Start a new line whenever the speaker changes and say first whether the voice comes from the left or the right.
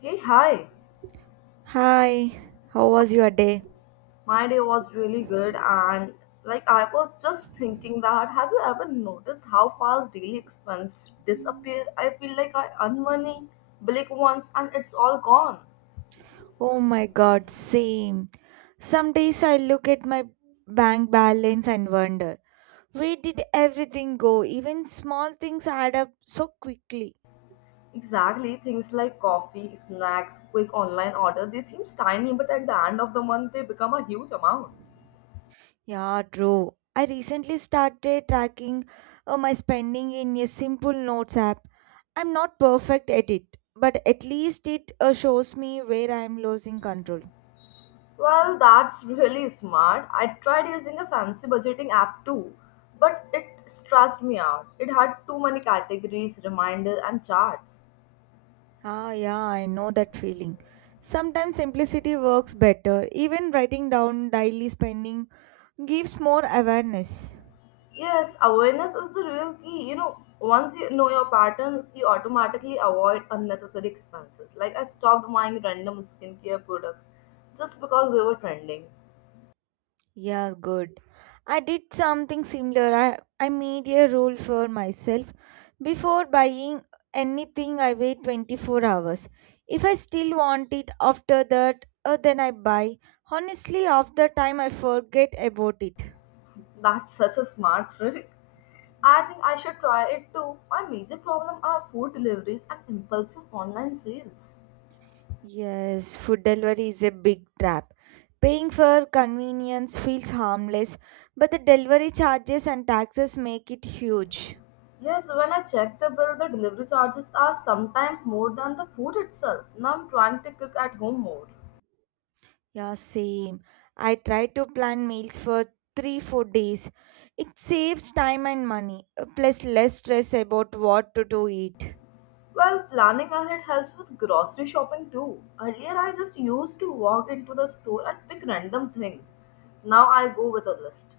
left: Hey, hi.
right: Hi, how was your day?
left: My day was really good, and like I was just thinking that have you ever noticed how fast daily expense disappear? I feel like I earn money, blink once, and it's all gone.
right: Oh my god, same. Some days I look at my bank balance and wonder, where did everything go? Even small things add up so quickly.
left: Exactly, things like coffee, snacks, quick online order, they seem tiny, but at the end of the month, they become a huge amount.
right: Yeah, true. I recently started tracking my spending in a simple notes app. I'm not perfect at it, but at least it shows me where I'm losing control.
left: Well, that's really smart. I tried using a fancy budgeting app too, but it stressed me out. It had too many categories, reminder, and charts.
right: Ah, yeah, I know that feeling. Sometimes simplicity works better. Even writing down daily spending gives more awareness.
left: Yes, awareness is the real key. You know, once you know your patterns, you automatically avoid unnecessary expenses. Like I stopped buying random skincare products just because they were trending.
right: Yeah, good. I did something similar. I made a rule for myself. Before buying anything, I wait 24 hours. If I still want it after that, then I buy. Honestly, after time, I forget about it.
left: That's such a smart trick. I think I should try it too. My major problem are food deliveries and impulsive online sales.
right: Yes, food delivery is a big trap. Paying for convenience feels harmless, but the delivery charges and taxes make it huge.
left: Yes, when I check the bill, the delivery charges are sometimes more than the food itself. Now I'm trying to cook at home more.
right: Yeah, same. I try to plan meals for 3 4 days. It saves time and money, plus less stress about what to do eat.
left: Well, planning ahead helps with grocery shopping too. Earlier, I just used to walk into the store and pick random things. Now I go with a list.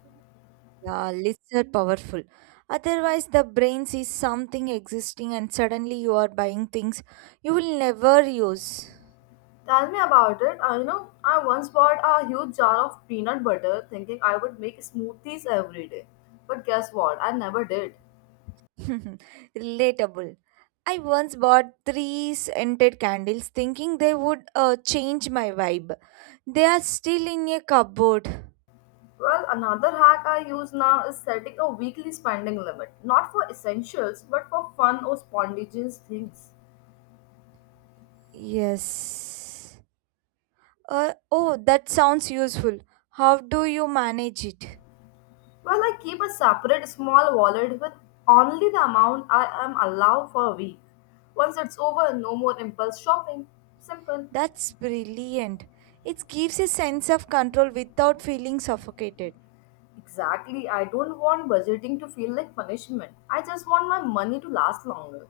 right: Yeah, lists are powerful. Otherwise, the brain sees something existing and suddenly you are buying things you will never use.
left: Tell me about it. I know I once bought a huge jar of peanut butter thinking I would make smoothies every day. But guess what? I never did.
right: Relatable. I once bought three scented candles thinking they would change my vibe. They are still in a cupboard.
left: Well, another hack I use now is setting a weekly spending limit, not for essentials, but for fun or spontaneous things.
right: Yes. Oh, that sounds useful. How do you manage it?
left: Well, I keep a separate small wallet with only the amount I am allowed for a week. Once it's over, no more impulse shopping. Simple.
right: That's brilliant. It gives a sense of control without feeling suffocated.
left: Exactly, I don't want budgeting to feel like punishment. I just want my money to last longer.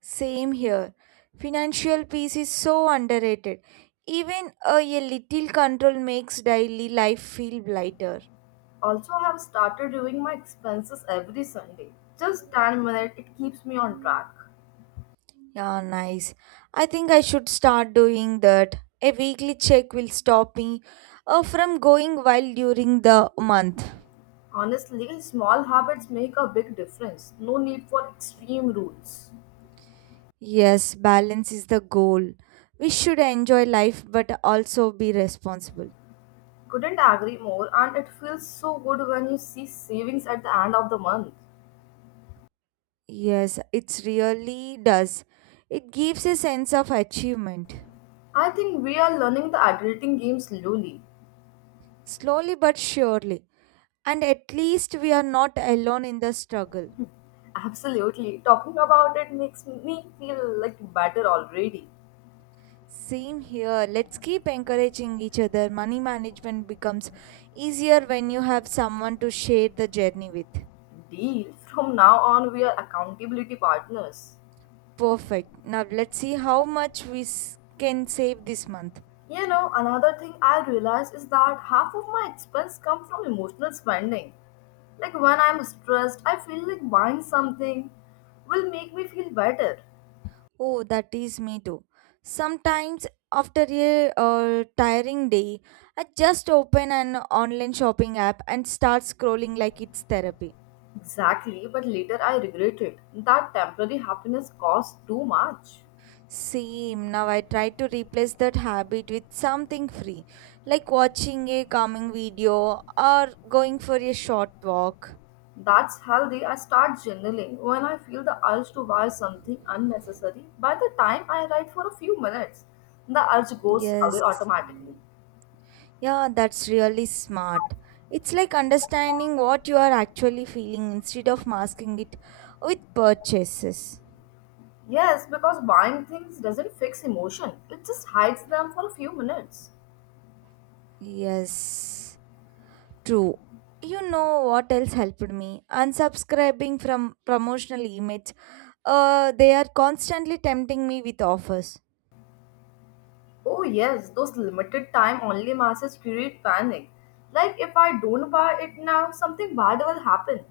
right: Same here. Financial peace is so underrated. Even a little control makes daily life feel lighter.
left: Also, I have started doing my expenses every Sunday. Just 10 minutes, it keeps me on track.
right: Yeah, nice. I think I should start doing that. A weekly check will stop me from going wild during the month.
left: Honestly, small habits make a big difference. No need for extreme rules.
right: Yes, balance is the goal. We should enjoy life but also be responsible.
left: Couldn't agree more, and it feels so good when you see savings at the end of the month.
right: Yes, it really does. It gives a sense of achievement.
left: I think we are learning the adulting game slowly.
right: Slowly but surely. And at least we are not alone in the struggle.
left: Absolutely. Talking about it makes me feel like better already.
right: Same here. Let's keep encouraging each other. Money management becomes easier when you have someone to share the journey with.
left: Deal. From now on, we are accountability partners.
right: Perfect. Now let's see how much can save this month.
left: You know, another thing I realize is that half of my expense come from emotional spending. Like when I'm stressed, I feel like buying something will make me feel better.
right: Oh, that is me too. Sometimes after a tiring day, I just open an online shopping app and start scrolling like it's therapy.
left: Exactly, but later I regret it. That temporary happiness costs too much.
right: Same. Now I try to replace that habit with something free, like watching a calming video or going for a short walk.
left: That's healthy. I start journaling when I feel the urge to buy something unnecessary. By the time I write for a few minutes, the urge goes away
right: Yes.
left: automatically.
right: Yeah, that's really smart. It's like understanding what you are actually feeling instead of masking it with purchases.
left: Yes, because buying things doesn't fix emotion, it just hides them for a few minutes.
right: Yes, true. You know what else helped me? Unsubscribing from promotional emails. They are constantly tempting me with offers.
left: Oh, yes, those limited time only masses create panic. Like, if I don't buy it now, something bad will happen.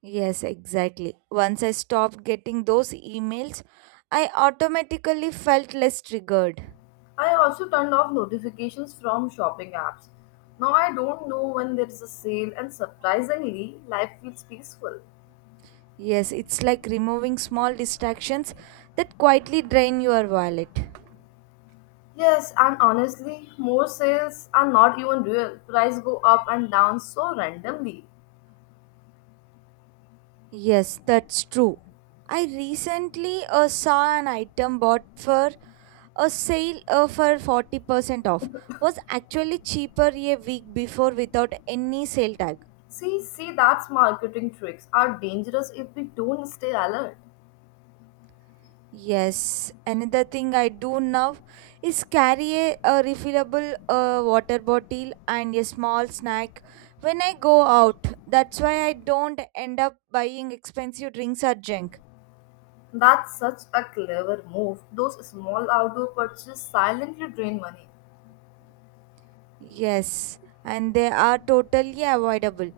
right: Yes, exactly. Once I stopped getting those emails, I automatically felt less triggered.
left: I also turned off notifications from shopping apps. Now I don't know when there's a sale, and surprisingly, life feels peaceful.
right: Yes, it's like removing small distractions that quietly drain your wallet.
left: Yes, and honestly, more sales are not even real. Price go up and down so randomly.
right: Yes, that's true. I recently saw an item bought for a sale for 40% off was actually cheaper a week before without any sale tag.
left: See, see, that's marketing tricks are dangerous if we don't stay alert.
right: Yes, another thing I do now is carry a refillable water bottle and a small snack when I go out. That's why I don't end up buying expensive drinks or junk.
left: That's such a clever move. Those small outdoor purchases silently drain money.
right: Yes, and they are totally avoidable.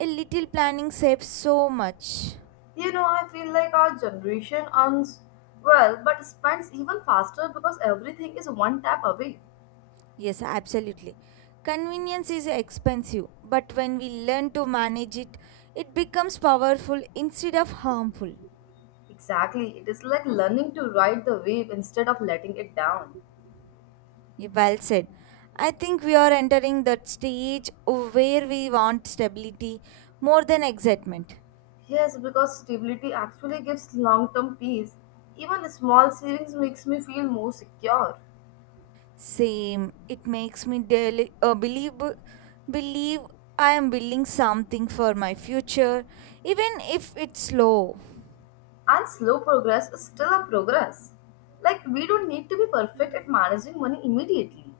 right: A little planning saves so much.
left: You know, I feel like our generation earns well but spends even faster because everything is one tap away.
right: Yes, absolutely. Convenience is expensive, but when we learn to manage it, it becomes powerful instead of harmful.
left: Exactly, it is like learning to ride the wave instead of letting it down.
right: Yeah, well said. I think we are entering that stage where we want stability more than excitement.
left: Yes, because stability actually gives long term peace. Even small savings makes me feel more secure.
right: Same. It makes me daily, believe I am building something for my future, even if it's slow.
left: And slow progress is still a progress. Like, we don't need to be perfect at managing money immediately.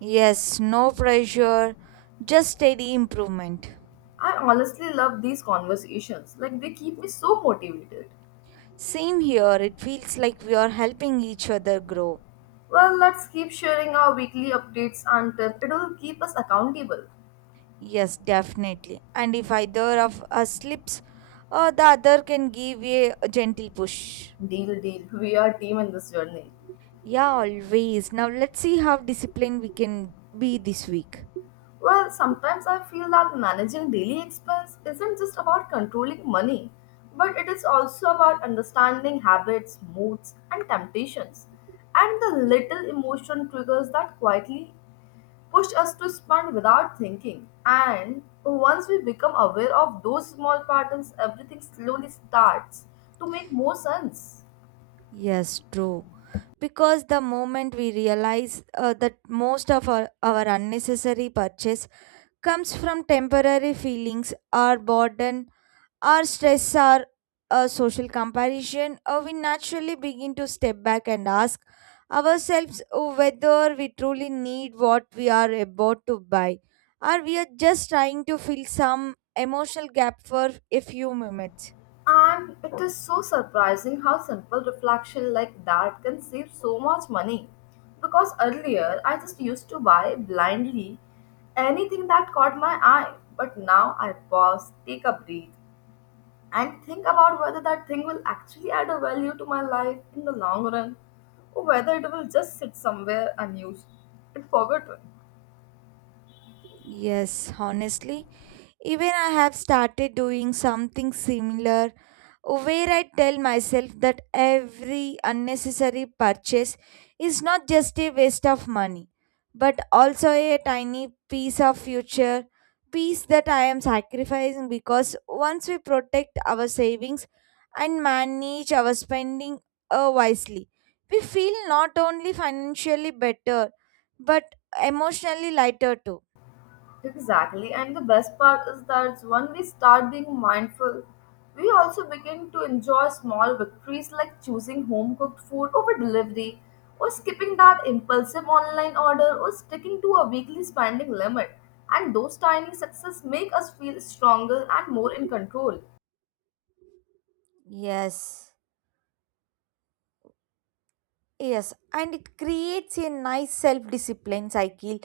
right: Yes, no pressure, just steady improvement.
left: I honestly love these conversations. Like, they keep me so motivated.
right: Same here. It feels like we are helping each other grow.
left: Well, let's keep sharing our weekly updates and tips. It will keep us accountable.
right: Yes, definitely. And if either of us slips, the other can give a gentle push.
left: Deal, deal. We are team in this journey.
right: Yeah, always. Now let's see how disciplined we can be this week.
left: Well, sometimes I feel that managing daily expense isn't just about controlling money, but it is also about understanding habits, moods, and temptations, and the little emotion triggers that quietly push us to spend without thinking. And once we become aware of those small patterns, everything slowly starts to make more sense.
right: Yes, true. Because the moment we realize that most of our unnecessary purchase comes from temporary feelings or burden. Our stress, our social comparison, we naturally begin to step back and ask ourselves whether we truly need what we are about to buy, or we are just trying to fill some emotional gap for a few minutes.
left: And it is so surprising how simple reflection like that can save so much money. Because earlier I just used to buy blindly anything that caught my eye, but now I pause, take a breath, and think about whether that thing will actually add a value to my life in the long run or whether it will just sit somewhere unused and forgotten.
right: Yes, honestly, even I have started doing something similar where I tell myself that every unnecessary purchase is not just a waste of money, but also a tiny piece of future peace that I am sacrificing because once we protect our savings and manage our spending wisely, we feel not only financially better but emotionally lighter too.
left: Exactly, and the best part is that when we start being mindful, we also begin to enjoy small victories like choosing home cooked food over delivery, or skipping that impulsive online order, or sticking to a weekly spending limit. And those tiny successes make us feel stronger and more in control.
right: Yes. Yes, and it creates a nice self discipline cycle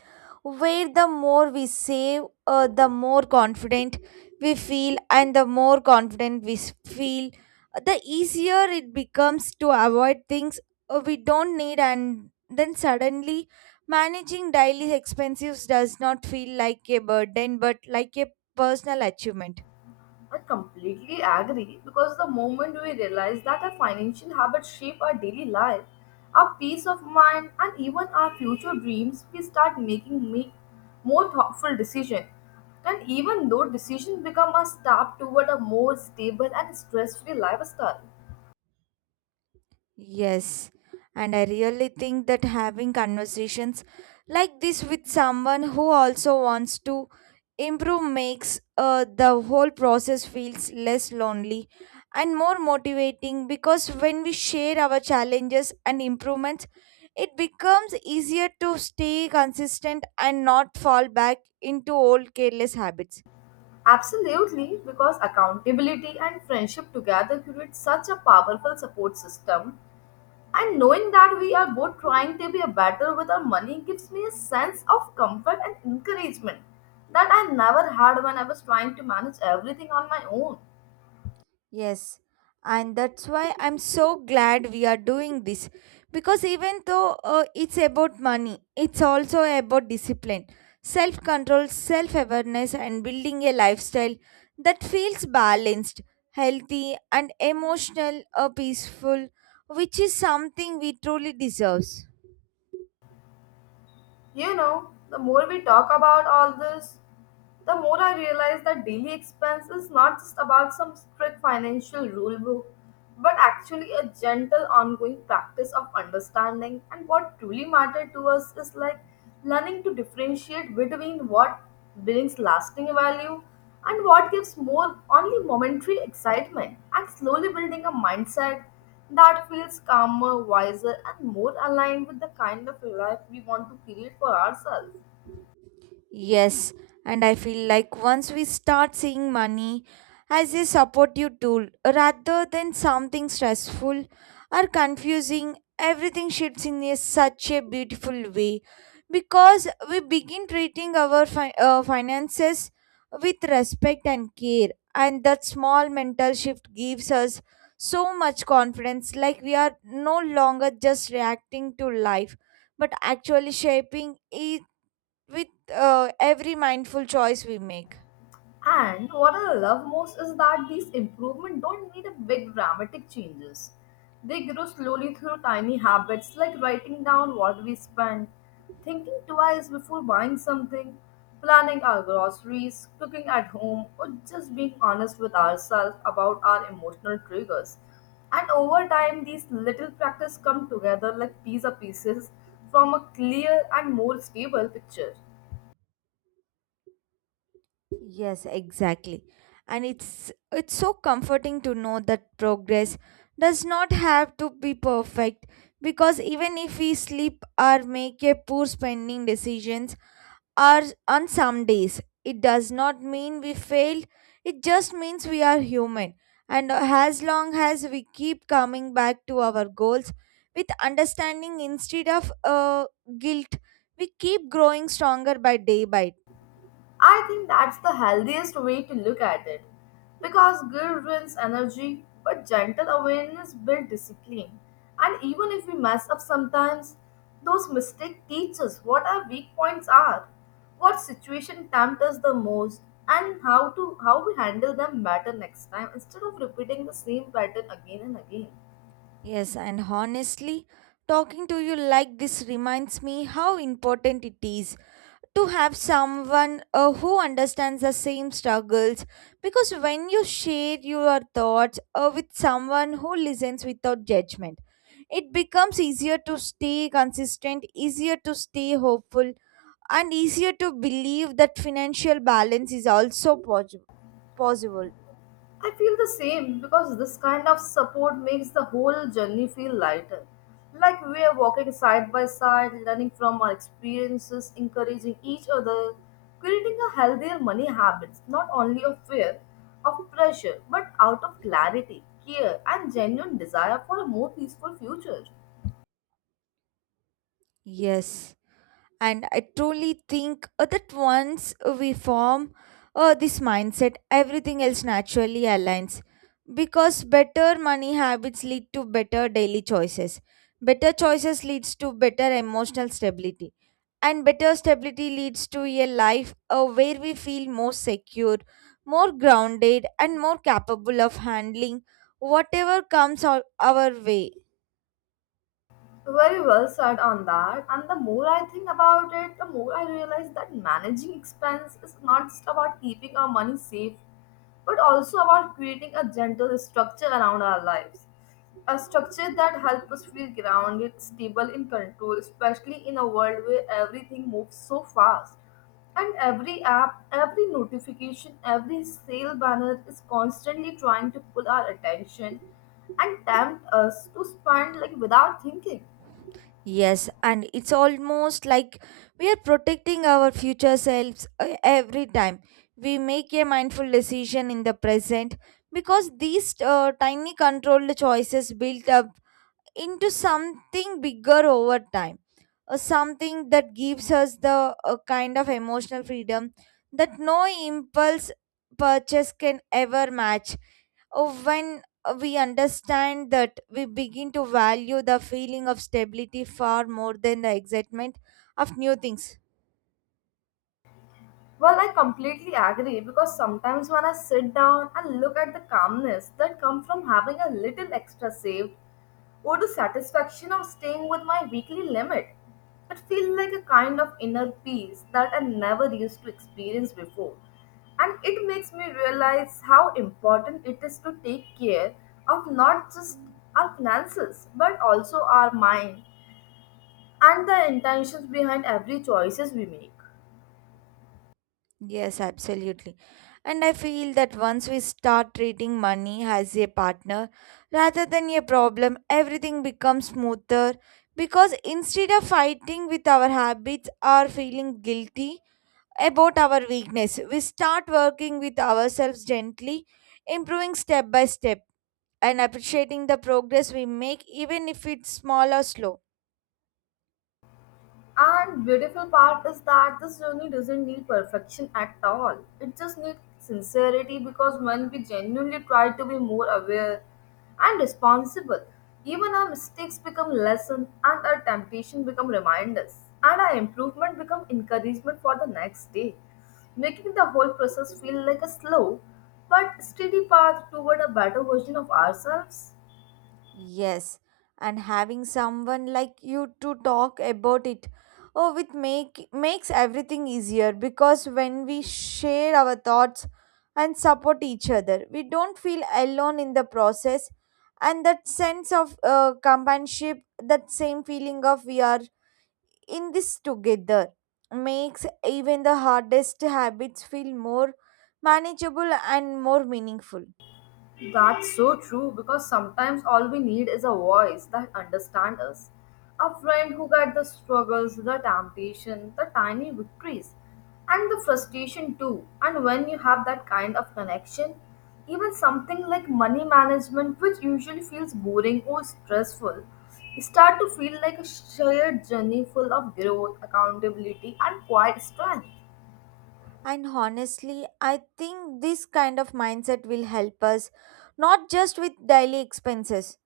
right: where the more we save, the more confident we feel, and the more confident feel, the easier it becomes to avoid things we don't need, and then suddenly managing daily expenses does not feel like a burden but like a personal achievement.
left: I completely agree because the moment we realize that our financial habits shape our daily life, our peace of mind, and even our future dreams, we start making make more thoughtful decisions. And even though decisions become a step toward a more stable and stress-free lifestyle.
right: Yes, and I really think that having conversations like this with someone who also wants to improve makes the whole process feels less lonely and more motivating because when we share our challenges and improvements it becomes easier to stay consistent and not fall back into old careless habits.
left: Absolutely, because accountability and friendship together create such a powerful support system. And knowing that we are both trying to be a better with our money gives me a sense of comfort and encouragement that I never had when I was trying to manage everything on my own.
right: Yes, and that's why I'm so glad we are doing this because even though it's about money, it's also about discipline, self control, self awareness, and building a lifestyle that feels balanced, healthy, and emotional or peaceful, which is something we truly deserve.
left: You know, the more we talk about all this, the more I realize that daily expense is not just about some strict financial rule book, but actually a gentle ongoing practice of understanding. And what truly matters to us is like learning to differentiate between what brings lasting value and what gives more only momentary excitement, and slowly building a mindset that feels calmer, wiser, and more aligned with the kind of life we want to create for ourselves.
right: Yes, and I feel like once we start seeing money as a supportive tool rather than something stressful or confusing, everything shifts in a, such a beautiful way because we begin treating our finances with respect and care, and that small mental shift gives us so much confidence like we are no longer just reacting to life but actually shaping it with every mindful choice we make.
left: And what I love most is that these improvements don't need a big dramatic changes. They grow slowly through tiny habits like writing down what we spend, thinking twice before buying something, planning our groceries, cooking at home, or just being honest with ourselves about our emotional triggers. And over time, these little practice come together like pizza pieces from a clear and more stable picture.
right: Yes, exactly. And it's so comforting to know that progress does not have to be perfect because even if we slip or make a poor spending decisions or on some days, it does not mean we failed, it just means we are human. And as long as we keep coming back to our goals with understanding instead of guilt, we keep growing stronger by day by day.
left: I think that's the healthiest way to look at it because guilt ruins energy, but gentle awareness builds discipline. And even if we mess up sometimes, those mistakes teach us what our weak points are, what situation tempt us the most, and how to how we handle them better next time instead of repeating the same pattern again and again.
right: Yes, and honestly, talking to you like this reminds me how important it is to have someone who understands the same struggles because when you share your thoughts with someone who listens without judgment it becomes easier to stay consistent, easier to stay hopeful, and easier to believe that financial balance is also possible.
left: I feel the same because this kind of support makes the whole journey feel lighter. Like we are walking side by side, learning from our experiences, encouraging each other, creating a healthier money habits, not only of fear, of pressure, but out of clarity, care, and genuine desire for a more peaceful future.
right: Yes, and I truly think that once we form this mindset everything else naturally aligns because better money habits lead to better daily choices, better choices leads to better emotional stability, and better stability leads to a life where we feel more secure, more grounded, and more capable of handling whatever comes our way.
left: Very well said on that. And the more I think about it, the more I realize that managing expense is not just about keeping our money safe, but also about creating a gentle structure around our lives. A structure that helps us feel grounded, stable, in control, especially in a world where everything moves so fast. And every app, every notification, every sale banner is constantly trying to pull our attention and tempt us to spend like without thinking.
right: Yes, and it's almost like we are protecting our future selves every time we make a mindful decision in the present because these tiny controlled choices build up into something bigger over time, something that gives us the kind of emotional freedom that no impulse purchase can ever match. When we understand that we begin to value the feeling of stability far more than the excitement of new things.
left: Well, I completely agree because sometimes when I sit down and look at the calmness that comes from having a little extra saved or the satisfaction of staying with my weekly limit, it feels like a kind of inner peace that I never used to experience before. And it makes me realize how important it is to take care of not just our finances but also our mind and the intentions behind every choices we make.
right: Yes, absolutely. And I feel that once we start treating money as a partner rather than a problem, everything becomes smoother because instead of fighting with our habits or feeling guilty about our weakness, we start working with ourselves gently, improving step by step, and appreciating the progress we make, even if it's small or slow.
left: And beautiful part is that this journey doesn't need perfection at all. It just needs sincerity because when we genuinely try to be more aware and responsible, even our mistakes become lesson and our temptation become reminders and our improvement become encouragement for the next day, making the whole process feel like a slow but steady path toward a better version of ourselves.
right: Yes, and having someone like you to talk about it oh with make makes everything easier because when we share our thoughts and support each other we don't feel alone in the process and that sense of companionship, that same feeling of we are in this together, makes even the hardest habits feel more manageable and more meaningful.
left: That's so true because sometimes all we need is a voice that understands us. A friend who gets the struggles, the temptation, the tiny victories, and the frustration too. And when you have that kind of connection, even something like money management, which usually feels boring or stressful, start to feel like a shared journey full of growth, accountability, and quiet strength.
right: And honestly, I think this kind of mindset will help us not just with daily expenses,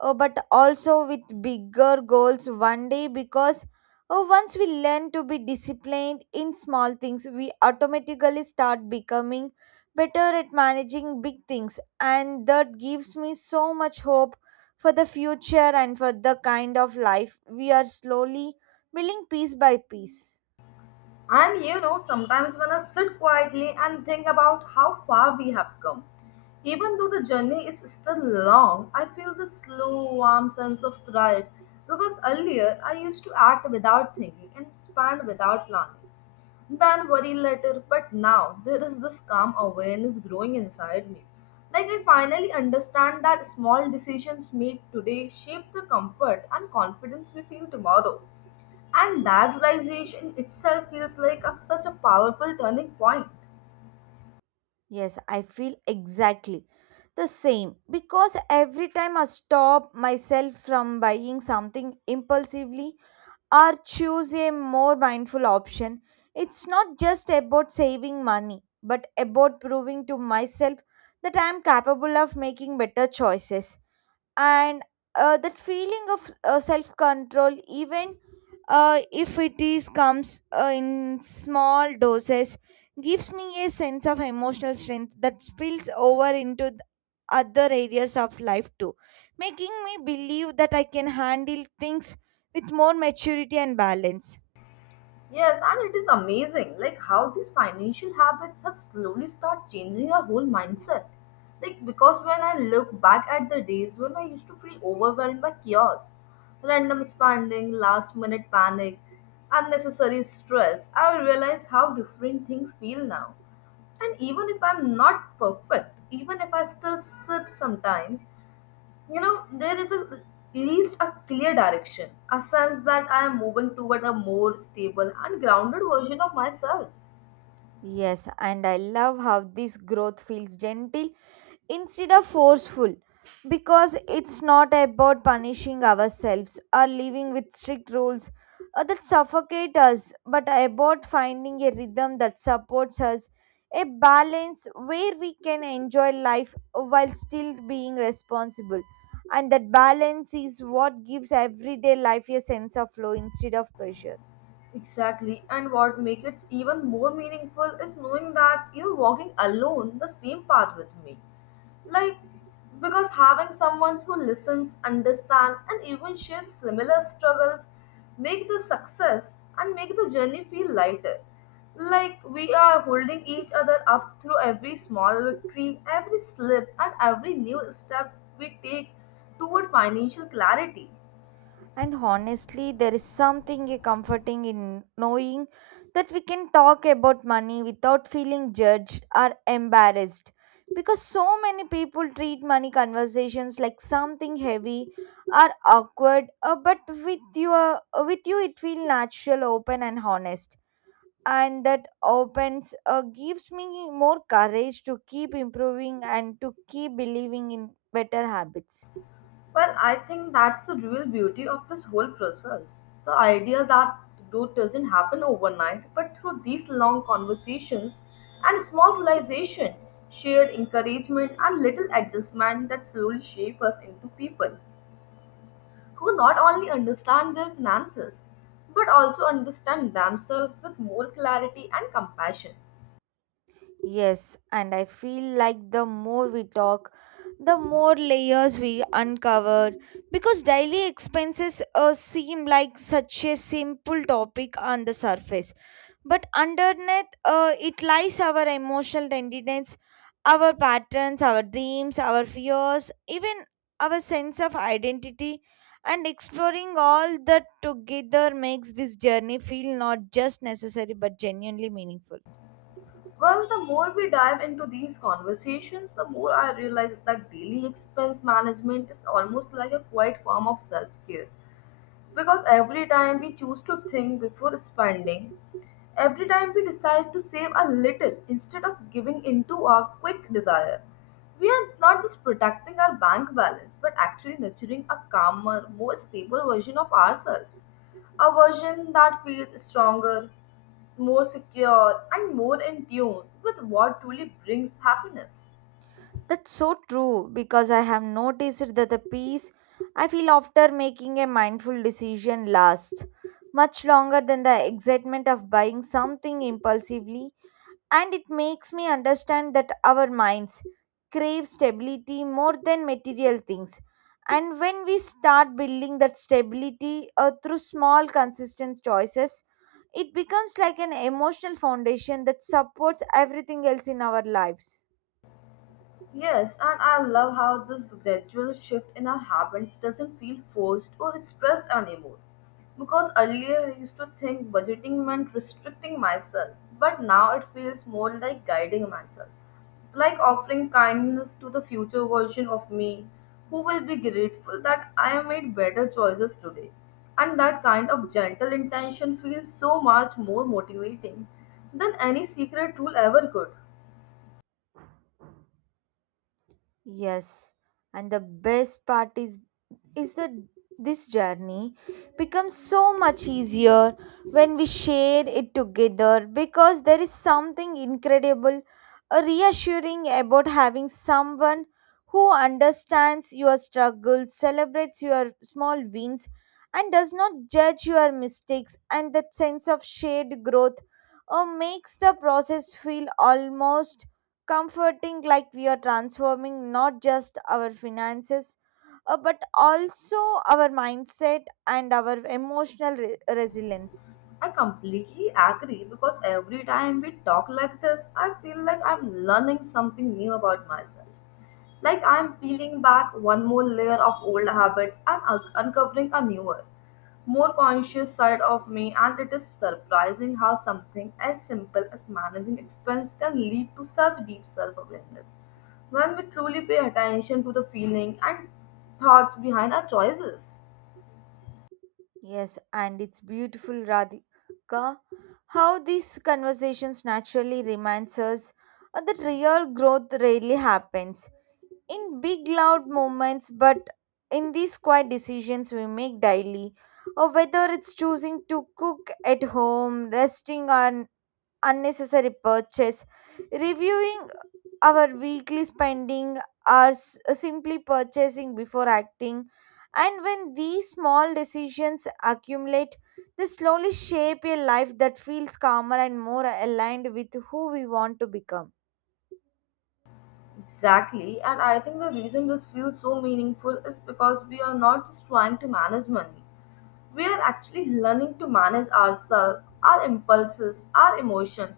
right: but also with bigger goals one day because once we learn to be disciplined in small things, we automatically start becoming better at managing big things. And that gives me so much hope for the future and for the kind of life we are slowly building piece by piece.
left: And you know, sometimes when I sit quietly and think about how far we have come, even though the journey is still long, I feel this slow, warm sense of pride because earlier I used to act without thinking and expand without planning. Then worry later, but now there is this calm awareness growing inside me. Like I finally understand that small decisions made today shape the comfort and confidence we feel tomorrow. And that realization itself feels like such a powerful turning point.
right: Yes, I feel exactly the same because every time I stop myself from buying something impulsively or choose a more mindful option, it's not just about saving money but about proving to myself that I am capable of making better choices and that feeling of self control even if it is comes in small doses gives me a sense of emotional strength that spills over into other areas of life too, making me believe that I can handle things with more maturity and balance.
left: Yes, and it is amazing like how these financial habits have slowly start changing our whole mindset. Like because when I look back at the days when I used to feel overwhelmed by chaos, random spending, last minute panic, unnecessary stress, I realize how different things feel now. And even if I'm not perfect, even if I still slip sometimes, you know, there is at least a clear direction, a sense that I am moving toward a more stable and grounded version of myself.
right: Yes, and I love how this growth feels gentle instead of forceful, because it's not about punishing ourselves or living with strict rules that suffocate us, but about finding a rhythm that supports us, a balance where we can enjoy life while still being responsible. And that balance is what gives everyday life a sense of flow instead of pressure.
left: Exactly. And what makes it even more meaningful is knowing that you're walking alone the same path with me. Like, because having someone who listens, understands, and even shares similar struggles make the journey feel lighter. Like we are holding each other up through every small victory, every slip, and every new step we take toward financial clarity.
right: And honestly, there is something comforting in knowing that we can talk about money without feeling judged or embarrassed. Because so many people treat money conversations like something heavy or awkward, but with you, it feels natural, open, and honest. And that opens gives me more courage to keep improving and to keep believing in better habits.
left: Well, I think that's the real beauty of this whole process. The idea that growth doesn't happen overnight, but through these long conversations and small realization, shared encouragement and little adjustment that slowly shape us into people who not only understand their finances, but also understand themselves with more clarity and compassion.
right: Yes, and I feel like the more we talk, the more layers we uncover, because daily expenses seem like such a simple topic on the surface. But underneath it lies our emotional tenderness, our patterns, our dreams, our fears, even our sense of identity. And exploring all that together makes this journey feel not just necessary but genuinely meaningful.
left: Well, the more we dive into these conversations, the more I realize that daily expense management is almost like a quiet form of self care. Because every time we choose to think before spending, every time we decide to save a little instead of giving into our quick desire, we are not just protecting our bank balance but actually nurturing a calmer, more stable version of ourselves. A version that feels stronger, more secure, and more in tune with what truly brings happiness.
right: That's so true, because I have noticed that the peace I feel after making a mindful decision lasts much longer than the excitement of buying something impulsively, and it makes me understand that our minds crave stability more than material things. And when we start building that stability through small, consistent choices, it becomes like an emotional foundation that supports everything else in our lives.
left: Yes, and I love how this gradual shift in our habits doesn't feel forced or stressed anymore. Because earlier I used to think budgeting meant restricting myself, but now it feels more like guiding myself. Like offering kindness to the future version of me, who will be grateful that I made better choices today. And that kind of gentle intention feels so much more motivating than any secret tool ever could.
right: Yes, and the best part is that this journey becomes so much easier when we share it together, because there is something incredible, reassuring about having someone who understands your struggles, celebrates your small wins, and does not judge your mistakes. And that sense of shared growth makes the process feel almost comforting, like we are transforming not just our finances but also our mindset and our emotional resilience.
left: I completely agree because every time we talk like this, I feel like I'm learning something new about myself. Like I'm peeling back one more layer of old habits and uncovering a newer, more conscious side of me, and it is surprising how something as simple as managing expense can lead to such deep self awareness when we truly pay attention to the feeling and thoughts behind our choices.
right: Yes, and it's beautiful, Radhika, how these conversations naturally reminds us that real growth rarely happens in big loud moments, but in these quiet decisions we make daily, or whether it's choosing to cook at home, resting on unnecessary purchase. Reviewing our weekly spending or simply purchasing before acting. And when these small decisions accumulate, they slowly shape a life that feels calmer and more aligned with who we want to become.
left: Exactly, and I think the reason this feels so meaningful is because we are not just trying to manage money. We are actually learning to manage ourselves, our impulses, our emotion,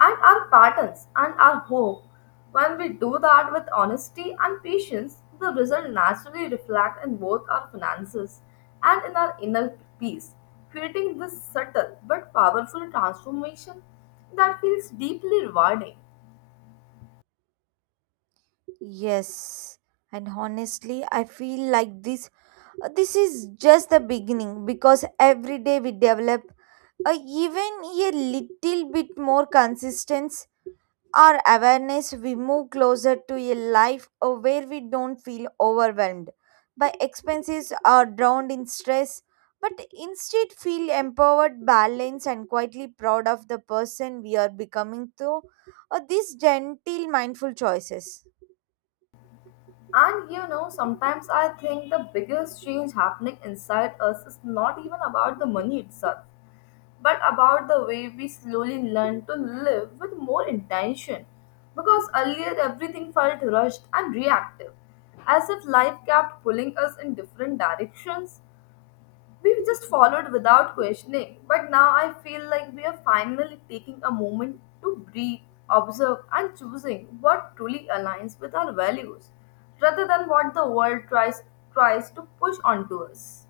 left: and our patterns and our hope. When we do that with honesty and patience, the result naturally reflect in both our finances and in our inner peace, creating this subtle but powerful transformation that feels deeply rewarding.
right: Yes. And honestly, I feel like this is just the beginning, because every day we develop even a little bit more consistency, our awareness, we move closer to a life where we don't feel overwhelmed by expenses or drowned in stress, but instead feel empowered, balanced, and quietly proud of the person we are becoming through these gentle, mindful choices.
left: And you know, sometimes I think the biggest change happening inside us is not even about the money itself, but about the way we slowly learn to live with more intention. Because earlier everything felt rushed and reactive, as if life kept pulling us in different directions. We just followed without questioning, but now I feel like we are finally taking a moment to breathe, observe, and choosing what truly aligns with our values rather than what the world tries to push onto us.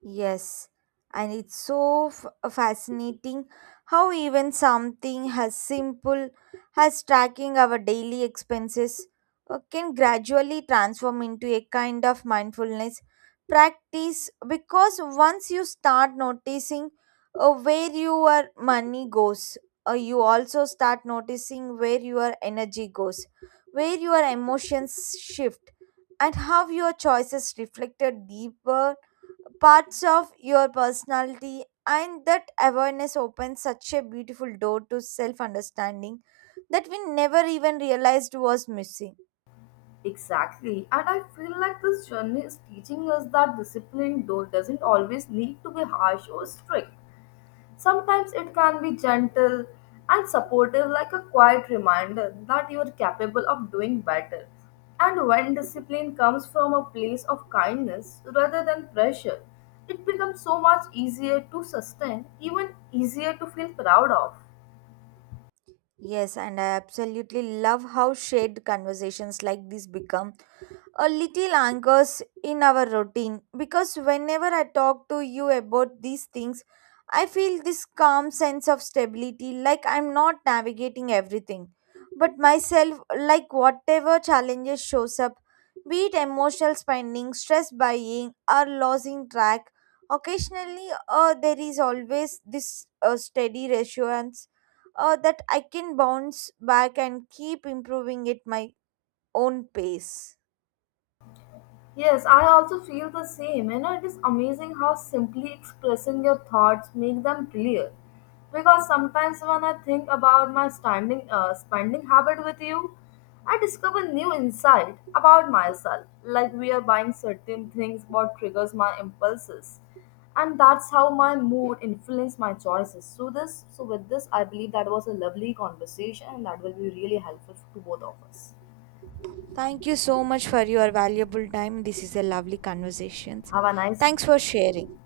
right: Yes, and it's so fascinating how even something as simple as tracking our daily expenses can gradually transform into a kind of mindfulness practice, because once you start noticing where your money goes, you also start noticing where your energy goes, where your emotions shift, and how your choices reflected deeper parts of your personality. And that awareness opens such a beautiful door to self understanding that we never even realized was missing.
left: Exactly, and I feel like this journey is teaching us that discipline though doesn't always need to be harsh or strict. Sometimes it can be gentle and supportive, like a quiet reminder that you are capable of doing better. And when discipline comes from a place of kindness rather than pressure, it becomes so much easier to sustain, even easier to feel proud of.
right: Yes, and I absolutely love how shared conversations like this become a little anchors in our routine, because whenever I talk to you about these things, I feel this calm sense of stability, like I'm not navigating everything, but myself, like whatever challenges shows up, be it emotional spending, stress buying, or losing track. Occasionally, there is always this steady reassurance that I can bounce back and keep improving at my own pace.
left: Yes, I also feel the same. You know, it is amazing how simply expressing your thoughts make them clear. Because sometimes when I think about my standing spending habit with you, I discover new insight about myself. Like we are buying certain things, what triggers my impulses, and that's how my mood influences my choices. So with this, I believe that was a lovely conversation, and that will be really helpful to both of us.
right: Thank you so much for your valuable time. This is a lovely conversation.
left: Have a nice
right: Thanks for sharing.